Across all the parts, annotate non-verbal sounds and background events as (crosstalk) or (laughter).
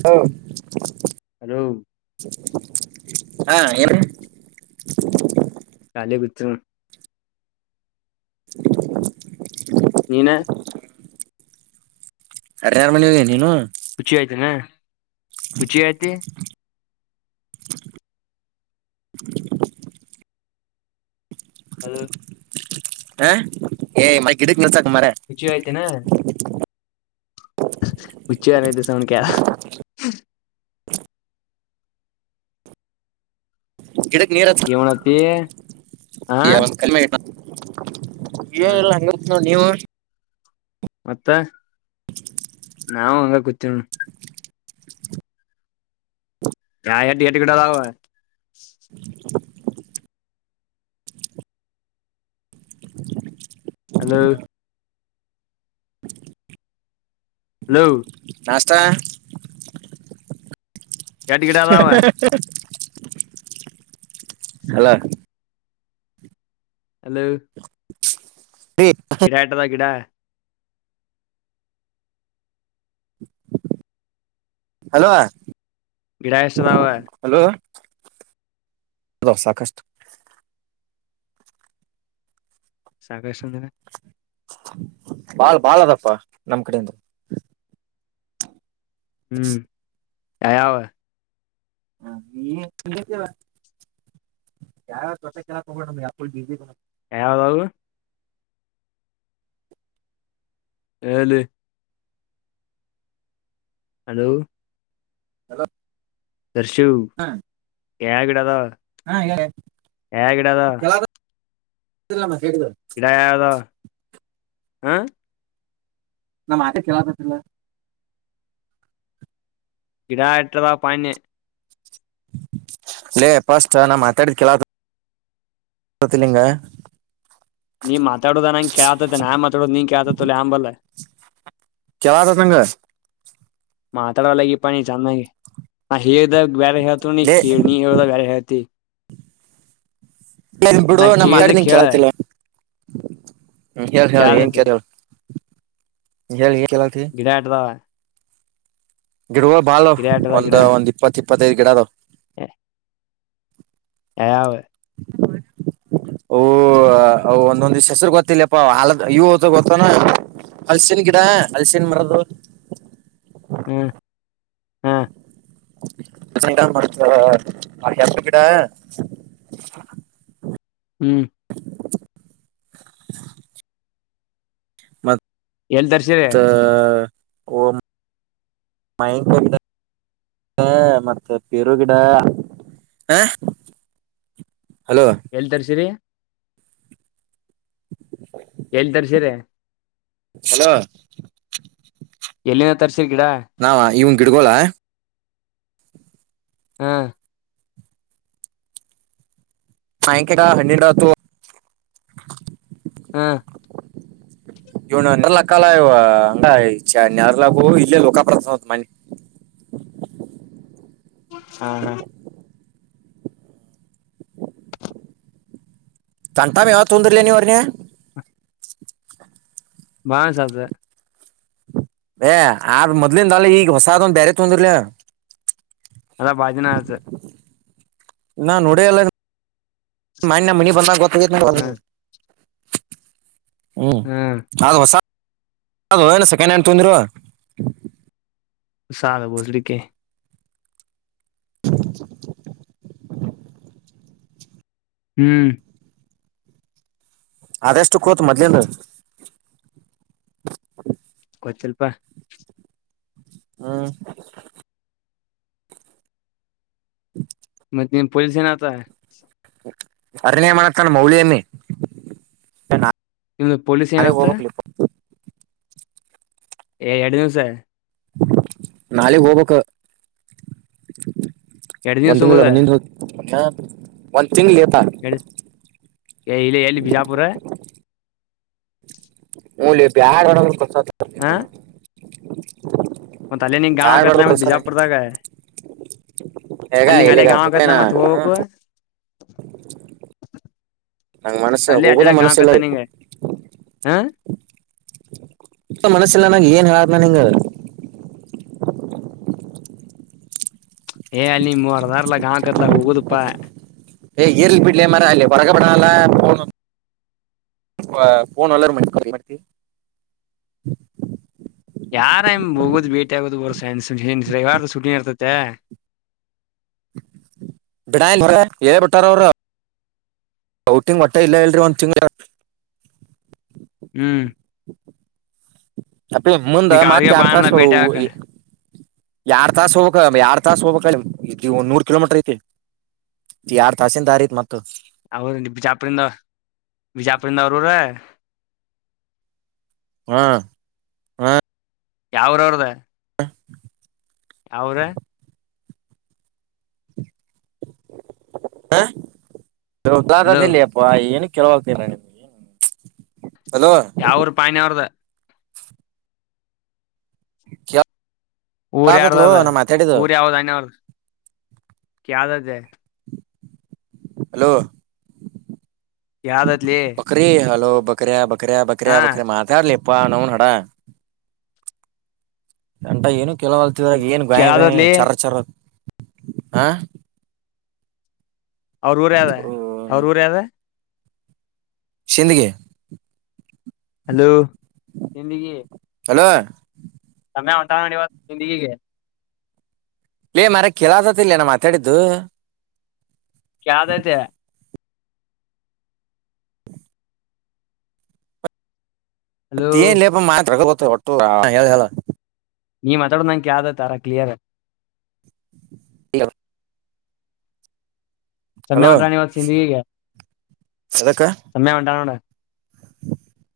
ಹ ಹಲೋ ಹಾ ಏನು ಕಲೆ ಬಿತ್ರ (inaudible) ನೀನ ಹರಿನಾರು ಮನ ಹಿ ನೀನು ರುಚಿ ಆಯ್ತನಾ ರುಚಿ ಆಯ್ತಿ (unintelligible) ಹಲೋ ಹ ಏ್ ಮೈ ಹುಚಿಯತ ನ ಪುಚ್ಚೆನ ದಸಣ ಕ (inaudible) ಗಿಡಕ್ ನೀರ ಏವಣತಿ ಹಾ ಕಮೆ ಹ ಲ್ಲ ನತ್ ನೋಡಿ ನೀವು ಮ್ಯಾಥೆ ನಾವು ಹಂಗ ಕೂತ ಹೆಟ ಎಟಿಕಡದಾವ (inaudible) (inaudible) ಹಲೋ (inaudible) ಹ್ಹೋ ತ್ತಾ ಎಟ್ ಗಿಡ ಅದಾವ (inaudible) ಹಲೋ ಹಲೋ (inaudible) ಕೆಡಾ ಹಟದ ಕೆಡಾ ಹಲೋ ಗಡಷ್ಟದಾವ ಹಲೋ ಅದ ಸಾಕಷ್ಟು ಸಾಕಷಂದಿನ ಬಾಳ್ ಬಾಳ ಅದಪ್ಪ ನಮ್ ಕಡೆಯಿಂದ ಹ್ಮ್ ಯಾವ ಹ ನೀವ ಯಾವ ತೊಟ ಕೆಲ್ಲ ತಗೋಣ ನಮ್ ಯಾಕು ಯಾವದ ಆಲೆ ಹಲೋ ಹಲೋ ದರ್ಶು ಯ ಕೆಡಾದ ಹಾ ಹೇಳ ಇಡದ ಹ ನ ಮ ಕೇಳತಲ್ಲ ಗಿಡಾಟಲ ಪಾಣೆ ೇ ಪಸ್ಟ್ನ ಮಾತಾಡಿ ಕೆಲ ತಿಲಿಂಗ ನೀ ಮಾತಾಡುದ ನಂಗ ಕೇಳ್ತೈತಿ ನಾನ್ ಮಾತಾಡೋುದು ನೀನ್ ಕೇಳ್ತೈತಲ್ಲ ಅಂಬಲ್ಲ ಕೆಲತ ಸಂಂಗ ಮಾತಾಡವಲ್ಲಗ ಈಪ್ಪಾಣಿ ಚೆನ್ನಾಗಿ ಹೇಗಾಗ ಬ್ಯಾರತ ನೀ ಲೇ ಕೇ ನೀ ಬತಿ ಬಿಡು ನಾ್ ಮಾತಾಡ ಕೇಳಿದ ನಿ ಕೇಳ ಕಲತಿಲ್ವಾ ಹೇಳಿ ಹೇಳಿ ಏನ್ ಕೇಳತೈತಿ ಕೇಳ ಹೇಳಿ ಹೇಳಿ ಗಡ್ಯಾಟದ ಗಿಡಗಳು ಬಾಳ ಗಿಡ ಒಂದ್ ಒಂದ್ ಇಪ್ಪತ್ತು ಇಪ್ಪತ್ತೈದು ಗಿಡದು ಹ್ಮ ಯಾವ ಯಾರ್ (inaudible) ಅ ಒಂದೊಂದ್ ದಿಸ್ ಹೆಸರು ಗೊತ್ತಿಲ್ಲಪ್ಪ ಹಲದ ಇವು ಹ್ ಗೊತ್ತಾನ ಅಲ್ಸಿನ ಗಿಡ ಅಲಸನ್ ಮರೋದು ಹ್ಮ್ ಹ್ಮ್ ಂಗ ಮ ಯ ಗಿಡ ಹ್ಮ್ ಎಲ್ ತರ್ಸಿರಿ ಮತ್ತತ್ತ ಒ ಮಾಯಿಂ ಕೊ ಮತ್ತೆ ಪೇರು ಗಿಡ ಹ ಹಲೋ ಎಳ್ ತರ್ಸಿರಿ ಎಳ್ ತರ್ಸರೆ ಹಲೋ ಎಲ್ಲಿನ ತರ್ಸಿರ್ ಗಿಡ ಗಿಡ್ಗೋಳ ಹಾ ಆಾಯಂಕಡ ಹನ್ನೆರಡುತ್ತು ಹ್ಮ ಇ ನಲ್ಲಕ್ಕಾಲಯ ನಾರಲ ಇಲ್ಲ ಲೋಕ ಪ್ರ್ರಸತ ಮನೀ ಹಾ ಹಾ ತನ್ಟಾಮ ಯಾವ್ದ್ ತೊಂದರ್ಲ ನೀವ್ರನ ಬಾ ಸದ ಏ ಆದ ಮೊದ್ಲಿಂದಾಲ ಈಗ ಹೊಸಾದೊಂದ ಬೇರೆ ತೊಂದರ್ಲ ಅದ ಬಾಜಿನ ಆಸ ನಾನ್ೋಡಲ್ಲ ಮ ನ ಮನ್ನಿ ಬಂದಾಗ ಗೊತ್ತ ಹ ಹ್ಮ್ ಅದು ಹೊಸ ಅಏನು ಸೆಕೆಂಡ್ ಹ್ಯಾಂಡ್ ತೊಗೊಂದಿರುವ ಸಾಲ ಬೋಸಡಿಕೆ ಹೋದ (inaudible) ಹ್ಮ್ ಅದೆಷ್ಟು ಕೋತ್ ಮೊದ್ಲೇಂದ ಗೊತ್ತಿಲ್ ಪಾ ಹ್ಮ್ ನಿನ್ಪೊಜಿಷನ್ ಆತ ಅರಿಣಯ ಮಾಡತಾನ ಮೌಳನ್ನಿ ನಿಮ್ದು ಪೊಲೀಸ್ ಏನತ್ತ ಏ.... ಎರಡು ದಿವ್ಸ ನಾಳಗ್ ಹೋಗ್ಬೇಕ ಎರಡ್ ದಿವ್ಸ ಒಂದ್ ತಿಂಗಳ ಹೋಗೋದ ಹೋಗ ಒಂದ್ ತಿಂಗ್ಳ ತ ಎರಡ್ ಇಲ್ಲಿ... ಎಲ್ಲಿ... ಬಿಜಾಪುರ ಹೂ ಲೆ ಬ್ಯಾಡ ಒಡಸ (unintelligible) ಹಾ ಮತ್ತೆ ಅಲ್ಲೇ ನೀ ಯಾರ್ ಗಾವಕತ್ಲ್ಲ ಮತ ಬಿಜಾಪುರದಾಗ ಹಗ... ಎಲ್ಲಗಾ ಗೊತ್ತೇನ ಹೋಗ್ಬೇಕು ನಂಗ್ ಮತ್ತ್ ಮನಸಗ ಅಲ್ಲೇ ಹೋಗದ ಅಡ್ಡಾಡಕ್ ಗಾಂವ್ ಮನಸ ಇಲ್ಲ ಆಕತ್ಲ ನಿಂಗ ಹಾ ಮನಸ್ಸಲ್ಲ ನಾಗ ಏನ್ ಹೇಳ್ದ್ ನ ಹಿಂಗ ಏ ಅಲ್ಲಿ ಮೂವರ್ದಾರಲ ಗಾ ಕತ್ಲ ಹಗದುಪ್ಪಾ ಏ ಇರ್ಲಿ ಬಿಡಲೇ ಮಾರ ಅಲ್ಲಿ ಹೊರಗಬಡಾಲ್ಲ ನ್ ನಲ್ಲರ ಮ ಮಾಡತಿ (unintelligible) ಯಾರ ಎ (unintelligible) ಹೋಗುದು ಬೇಟಿಗೋದು ಬರದು ರವಿವಾರ್ ಸೂಟಿ ಇರ್ತತಿ ತೆ. (unintelligible) ಬಿಡಾಲ್ಲ ಹೇಳ ಬಟ್ಟಾರ ಅವರ ಔಟಿಂಗ್ ವಟ್ಟೆ ಇಲ್ಲ ಎಲ್ರಿ ಒಂದ ಎರಡ ಹ್ಮ್ ಅಪ್ಪೇ ಮುಂದ ಈಗ ಮತ್ತೆ ಅವ್ರಿಗೆ ಬಾ ಯಾಡ್ ಅನ್ಲ ತಾಸು ಭೇಟಿ ಆಗಾಕ ಹೋಗಿ ಯಾಡ ತಾಸ ಹೋಗಬೇಕ ಯಾಡಾ ತಾಸ ಹೋಗಬಬೇಕ ನೂರ್ ಕಿಲೋಮೀಟರ್ ಐತಿ ಯಾಡಾ ತಾಸಿನ ದಾರಿ ಐತಿ ಮತ್ತೆ ಅವ ಬಿಜಾಪುರಿಿಂದ.... ಬಿಜಾಪುರಿಿಂದ ಅವರು ರ ಹಾ ಹಾ ಯಾವ್ ಯೂರೂ ಅವ್ರದ (unintelligible) ಯಾವೂರ ಹಲೋ ಹದಾಾದದಲ್ಲಪ್ಪ (unintelligible) ಕೆಲವಲ್ತ ನಡಿ (inaudible) ಯಾವ್ ಊರ್ ಪಾಯನ ಅವ್ರದ ಕ (unintelligible) ಊರ್ ಯಾರ್ದ ಅದ... ಊರ್ ಯಾವದ (unintelligible) ಅವ್ರ ಕ್ದ ಅ್ದ ಹಲೋ..... ಯಾವ್ದೈತ್ಲಿ ಬಕರಿ ಹಲೋ ಬಕರಿ ಬ ಬಕರಯ.. ಬಕರಯ.. ಹಾ ಬಕರ.... ಮಾತಾಡ್ ಲೇಪ್ಪ್ ನವ್ವನ್ ಹಡ ಎಂಟ ಏನು ಕೆಲವಲ್ತಿದ ಏನ್ ಗಾಯ ಗಾಯಿ ಕೇಳದತ್ಲಿ ಚರ ಚರರ್ದ (unintelligible) ಹಾ ಅವ್ರ್ ಊರ್ ಯಾದ ಅವ್ರ್ ಊರ್ ಯಾದ ಸಿಂದಗಿ ಹಲೋ... ಸಿಂದಗಿ ಹಲೋ ತಮ್ಮೆ ಹೊಂಟಾನ ನೋಡಿ ಇವತ್ ಸಿಂದಗಿಗೆ ಲೆ ಮರಯ... ಕೆಲ ಆತತಿ ಇಲ್ಲಯನ ಮಾತಾಡಿದ್ದು ಕೇಳತೈತೆ ಹಲೋ ಮತ್ತಲೇಪ... ಮಾತಾಡೋ ಗೊತ್ತು ಹೊಟ್ಟು ಹೇಳಲ್ಲ (unintelligible) ನೀ ಮಾತಾಡುದ್ ನಂಗ ಕ್ಯಾಲಕತ್ತ ಆರ ಕ್ಲಿಯರ್ ಹೋ (unintelligible) ಚಮ್ಮ್ಯ ಹಲೋ ಹೊಂಟಾನ ಸಿಂದ್ಗೀಗೆ ಎದಕ್ಕ (unintelligible) ಸಮಮ್ಮಯ ಮಟಾನೋಡ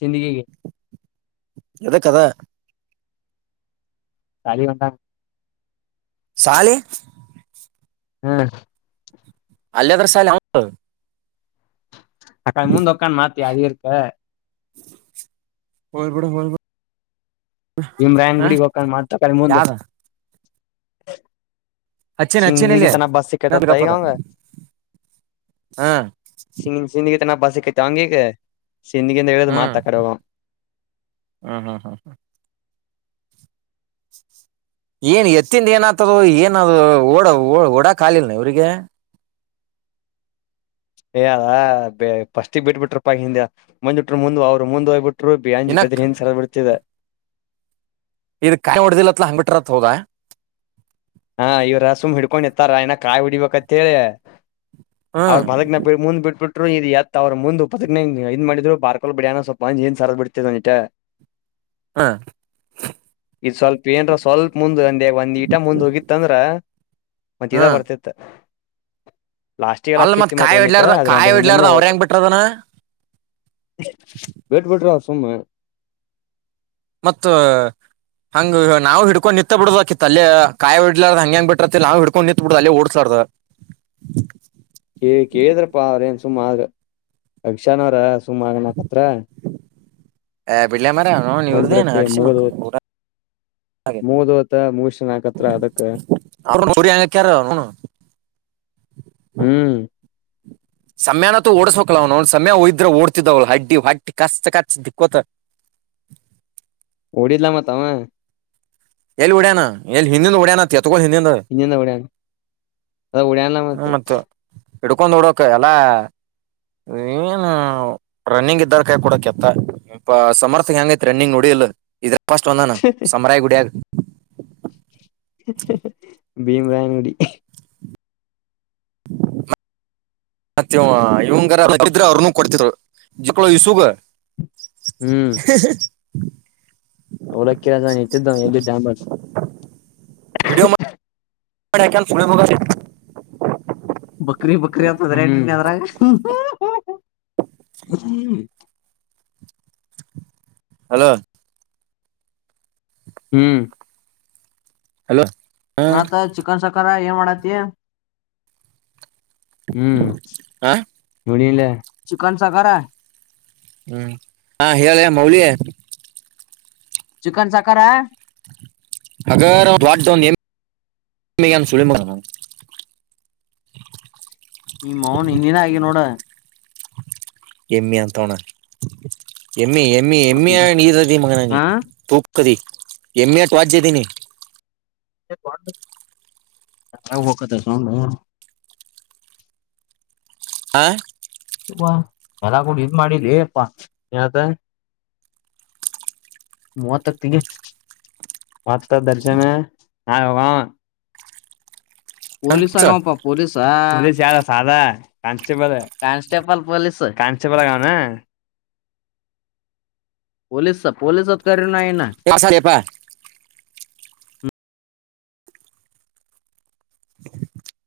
ಜಿಂದಗಿಗೆ ಎದ ಕದಾ (unintelligible) ಶಾಲಿ ಹ ಅಲ್ಲದ್ರಸಾಲ (unintelligible) ಅಕ್ಕಾ ಮೂಂದೊಕ್ಕನ್ ಮಾತಿ ಅಳಿರ್ಕ ಹಯಬಡ ಹಲ್ಬ (unintelligible) ಇಮ್ರಾಯನ್ ಗುಡಿಗೆ ಹೊಕ್ಕನ್ ಮ ತಕಳ್ ಮುಂದ್ ಯಾವ್ದ ಅಚ್ಚೇನ ಸಿಂದಗಿ ಅಚ್ಚೇನಲ್ಲಿಯ ತನ ಬಸ್ ನು ಸಿಕ್ಕೈತತ್ತ ಈಗ ಗಪ್ಪದ ಅವಂಗ ಹಾ ಎನ ಬಾಸಿಕ ತಾಂಗಗೆ (unintelligible) (unintelligible) ಚಿಂತಕಂತ ಹೇಳದು ಹ್ಮ್ ಮಾತ್ರಕ್ಕ ರೋಗ ಹ್ಮ್ ಹ್ಮ್ ಹ್ಮ್. ಏನ್ ಎತ್ತಿಂಡ್ ಏನ ಆತದು ಏನ ಅದು ಓಡ ಓ ಓಡಾಕಾಲಿಲ್ನ ಇವ್ರಿಗೆ ಏ ಅದ ಬೆ ಫಸ್ಟಿ ಬಿಟ್ಬಿಟ್ರ ಪ ಹಿಂದೆ ಮುಂದ್ ಬಿಟರು ಮುಂದ್ ಅವ್ರು ಮುಂದ್ ಹೋಗ್ಬಿಟ್ ಟ್ರು ಬಿ ಅಂಜು ಇನ್ನ ಬದ್ರ ಕ- ಹಿಂದ್ ಸಲ ಬರ್ತಿದೆ ಇ ಕಾಯಿ ಹೊಡ್ದಿಲ್ಲತ್ ಹಂಗ್ (unintelligible) ಬಿಿಟ್ರತ್ ಹೋಗ ಹಾ ಇವ್ರ ಸುಮ್ ಹಿಡ್ಕೊಂಡ ನಿಂತ್ತಾರ ಇನ ಕಾಯಿ ಹೊಡಿಬೇಕಂತ್ ಹೇಳಿ ಹ್ಮ್ ಅವರು ಬಲಗ್ನ ಬಿ ಮುಂದ್ ಬಿಟ್ಬಿಟ್ ಇ (unintelligible) ಎತ್ ಅವರು ಮು್ (unintelligible) ಪತ್ತನ ಇದ್ ಮಾಡಿದ್ ಪಾರ್ಕೊಂ (unintelligible) ಡ ಬಿಡ ಅಾನೋ ಸ್ವಲ್ಪಂದ ಏನ್ ಸರದ್ ಬಿಡ್ತ್ (unintelligible) ಹ್ಮ್ ಇದು ಸ್ವಲ್ಪ ಏನ್ರ ಸ್ವಲ್ಪ ಮುಂದೆ ಒಂದೆ ಒಂದ್ ಇಟ ಮುಂದ ಹೋಗಿ ಇತ್ತಂದ್ರ ಮ ಹ್ಮ್ ಬರ್ತಿತ್ತ ಲಾಸ್ಟಿಗೆಲ್ಲ ಅಲ್ಲ ಅಕ್ಕಿತಿ ಮತ್ ಕಾಯಿ ಒಂದಿಟ್ಟ ಹೊಡ್ಲಾರ್ದ ಆದದ್ರೆ ಕಾಯಿ ಅ್ರ ಹನ್ನಂದ ಹೊಡ್ಲಾರ್ದ ಅವ್ರ ಹೋತ ಹೆಂಗ್ ಬಿಟ್ರದನ (unintelligible) (unintelligible) ವಟ್ ಬಿಟರ ಸುಮ್ಮ ಮತ್ ಹಂಗ್ ನಾವ್ ಇಡ್ಕೊಂಡು ನಿಂತ್ ಬಿಡ್ ಬೇಕಿತ್ ಆ ಅಲ್ಲಿ ಕಾಯಿ ಇಡ್ಲಾರದ ಹಂಗೆ (unintelligible) ಬಿರತತಿ ನಾವು ಹಡ್ಕೊಂಡು ನಿಂತತ್ ಬಿಡುದ ಅಲ್ಲಿ ಓಡ್ಸಾರರ್ ಬ ಎಲ್ಲೆಂಟ್ (inaudible) ಕ ಕೇಳಿದ್ರಪ್ಪಾ ಅವ್ರ ಏನ್ ಸುಮ್ ಆ ಅಕ್ಷನ್ ಅವ್ರ ಸುಮ್ ಆಗಣಕತ್ರ ಹ (unintelligible) ಪಳ್ಳ ಮರ (unintelligible) ನೀವರುದನ ಬಿಡತ್ತೆ ಅಡಿಸಿಿ ಮುಗ್ದ ಮಕ್ಕ ಹೋತ್ ಪೂರ (unintelligible) ಹಾಗ ಮುಗ್ದ ಹೋತ ಮುಗಿಸ್ಯಾನ್ ಆಕತ್ರ ಅದಕ್ಕ (unintelligible) (unintelligible) ಹ್ಮ್ ಸಮಯಾನೂ ಓಡಸ್ಕ್ಲ ಅವ್ ನ ಸಮಯ ಒಯ್ದ್ರ (unintelligible) ಓಡ್ತಿದವ ಹಡ್ಡಿ (unintelligible) ಹೊಟ್ಟಿ ಕಾ ಕಚ್ (unintelligible) ದಿಕ್ಕೋತ್ (inaudible) ಬಿಡಿಲ ಮಾತಾ (unintelligible) ಎಲ್ಲಿ ಉಡ್ಯಣ ಎಲ್ಲಿ ಹಿಂದಿನನ್ ಉಡ್ಯನ (unintelligible) (unintelligible) ಇನ್ನಂದ ಎಡ ಅದ ಎಡನ್ಲ್ಲ ಮತ್ತ (unintelligible) ಇಡ್ಕೊಂಡೊಂಡ್ ಡೋಕ್ ಎಲ್ಲ (unintelligible) (unintelligible) ರನ್ನಿಂಗ್ ಇದ್ದಾರ ಕೈ ಕೂಡ ಕೆತ್ತ ಇ ಸಮರ್ಥಕ ಹೆಂಗೈತಿ ರನ್ನಿಂಗ್ ನೋಡಿಲ್ಲ ಇಫಸ್ಟ್ ಒಂದಾನ ಸಮರಾಯ ಗುಡಿಯ (unintelligible) ಭೀಮರಾಯನಡಿ ಮತ್ತ (unintelligible) ಇವಂಗರಿದ್ರೆ ಅವ್ರನುೂ ಕೊಡ್ತಿಿದ್ರು ಜಕ್ಕಳ ಇಸುಗ (unintelligible) ಹ (inaudible) (unintelligible) ಒಳಕ್ಕರ ಎಲ್ಲಿ (unintelligible) ಮ ವಿಡಿಯೋ (unintelligible) (unintelligible) ಬಕ್ರೀ ಬಕ್ರ ಅಂತ ಅದ್ರೆ ಎದ್ರಾಗ (unintelligible) ಹಲೋ ಹ್ಮ್ ಹಲೋ ಹಾ ಮತ್ತ ಚಿಕನ್ ಸಖರಾ ಏ ಮಾಡತಿ ಹ್ಮ್ ಹಾ ಮುಡಿಲ್ಲ ಚಿಕನ್ ಸಾಗರ (unintelligible) ಹ್ಮ್ ಹಾ ಹೇಳೆ ಮೌಳಿ ಚಿಕನ್ ಸಕ್ಕರ (unintelligible) ಹಗ (inaudible) (inaudible) ಈ ಮೌನ್ ಹಿಂದಿನ ಆಗಿ ನೋಡ (unintelligible) ನಿಯಂಂತೋಣ್ಣ ಎಮ್ಮೆ ಎಮ್ಮೆ ಎಮ್ಮೆ ನೀರು ಅದಿ ಮಗನ ಹ ತೂಕ್ದಿ ಎಮ್ಮೆ ಟ್ ವಾಜದೀಿನಿ (unintelligible) (inaudible) ಆ (unintelligible) ಹ ತುಪ್ಪಾ ಎಲ್ಲ ಕೂಡ ಇದ್ ಮಾಡಿದ ಅಪ್ಪಾ ಏನತ ಮೂವಗ (unintelligible) ಮತ್ತೆ ದರ್ಜನ್ ಆ ಹೋಗ (unintelligible) ಹ? ಪೋಲೀಸ್ ಸ- ಆಗಪ್ಪಾ ಪೋಲೀಸಾ ಯಾರ ಸಾಧಾ ಕಾನ್ಸ್ಟೇಬಲ್ ಕಾನ್ಸ್ಟೇಬಲ್ ಪೊಲೀಸ್ ಕಾನ್ಸ್ಟೇಬಲ್ಗ (unintelligible) ಪೊಲಸ್ ಪೊಲಸ್ ಅದಕಾರಿ ಎಸರಿಪ್ಪ (inaudible) ಹ (inaudible) (inaudible)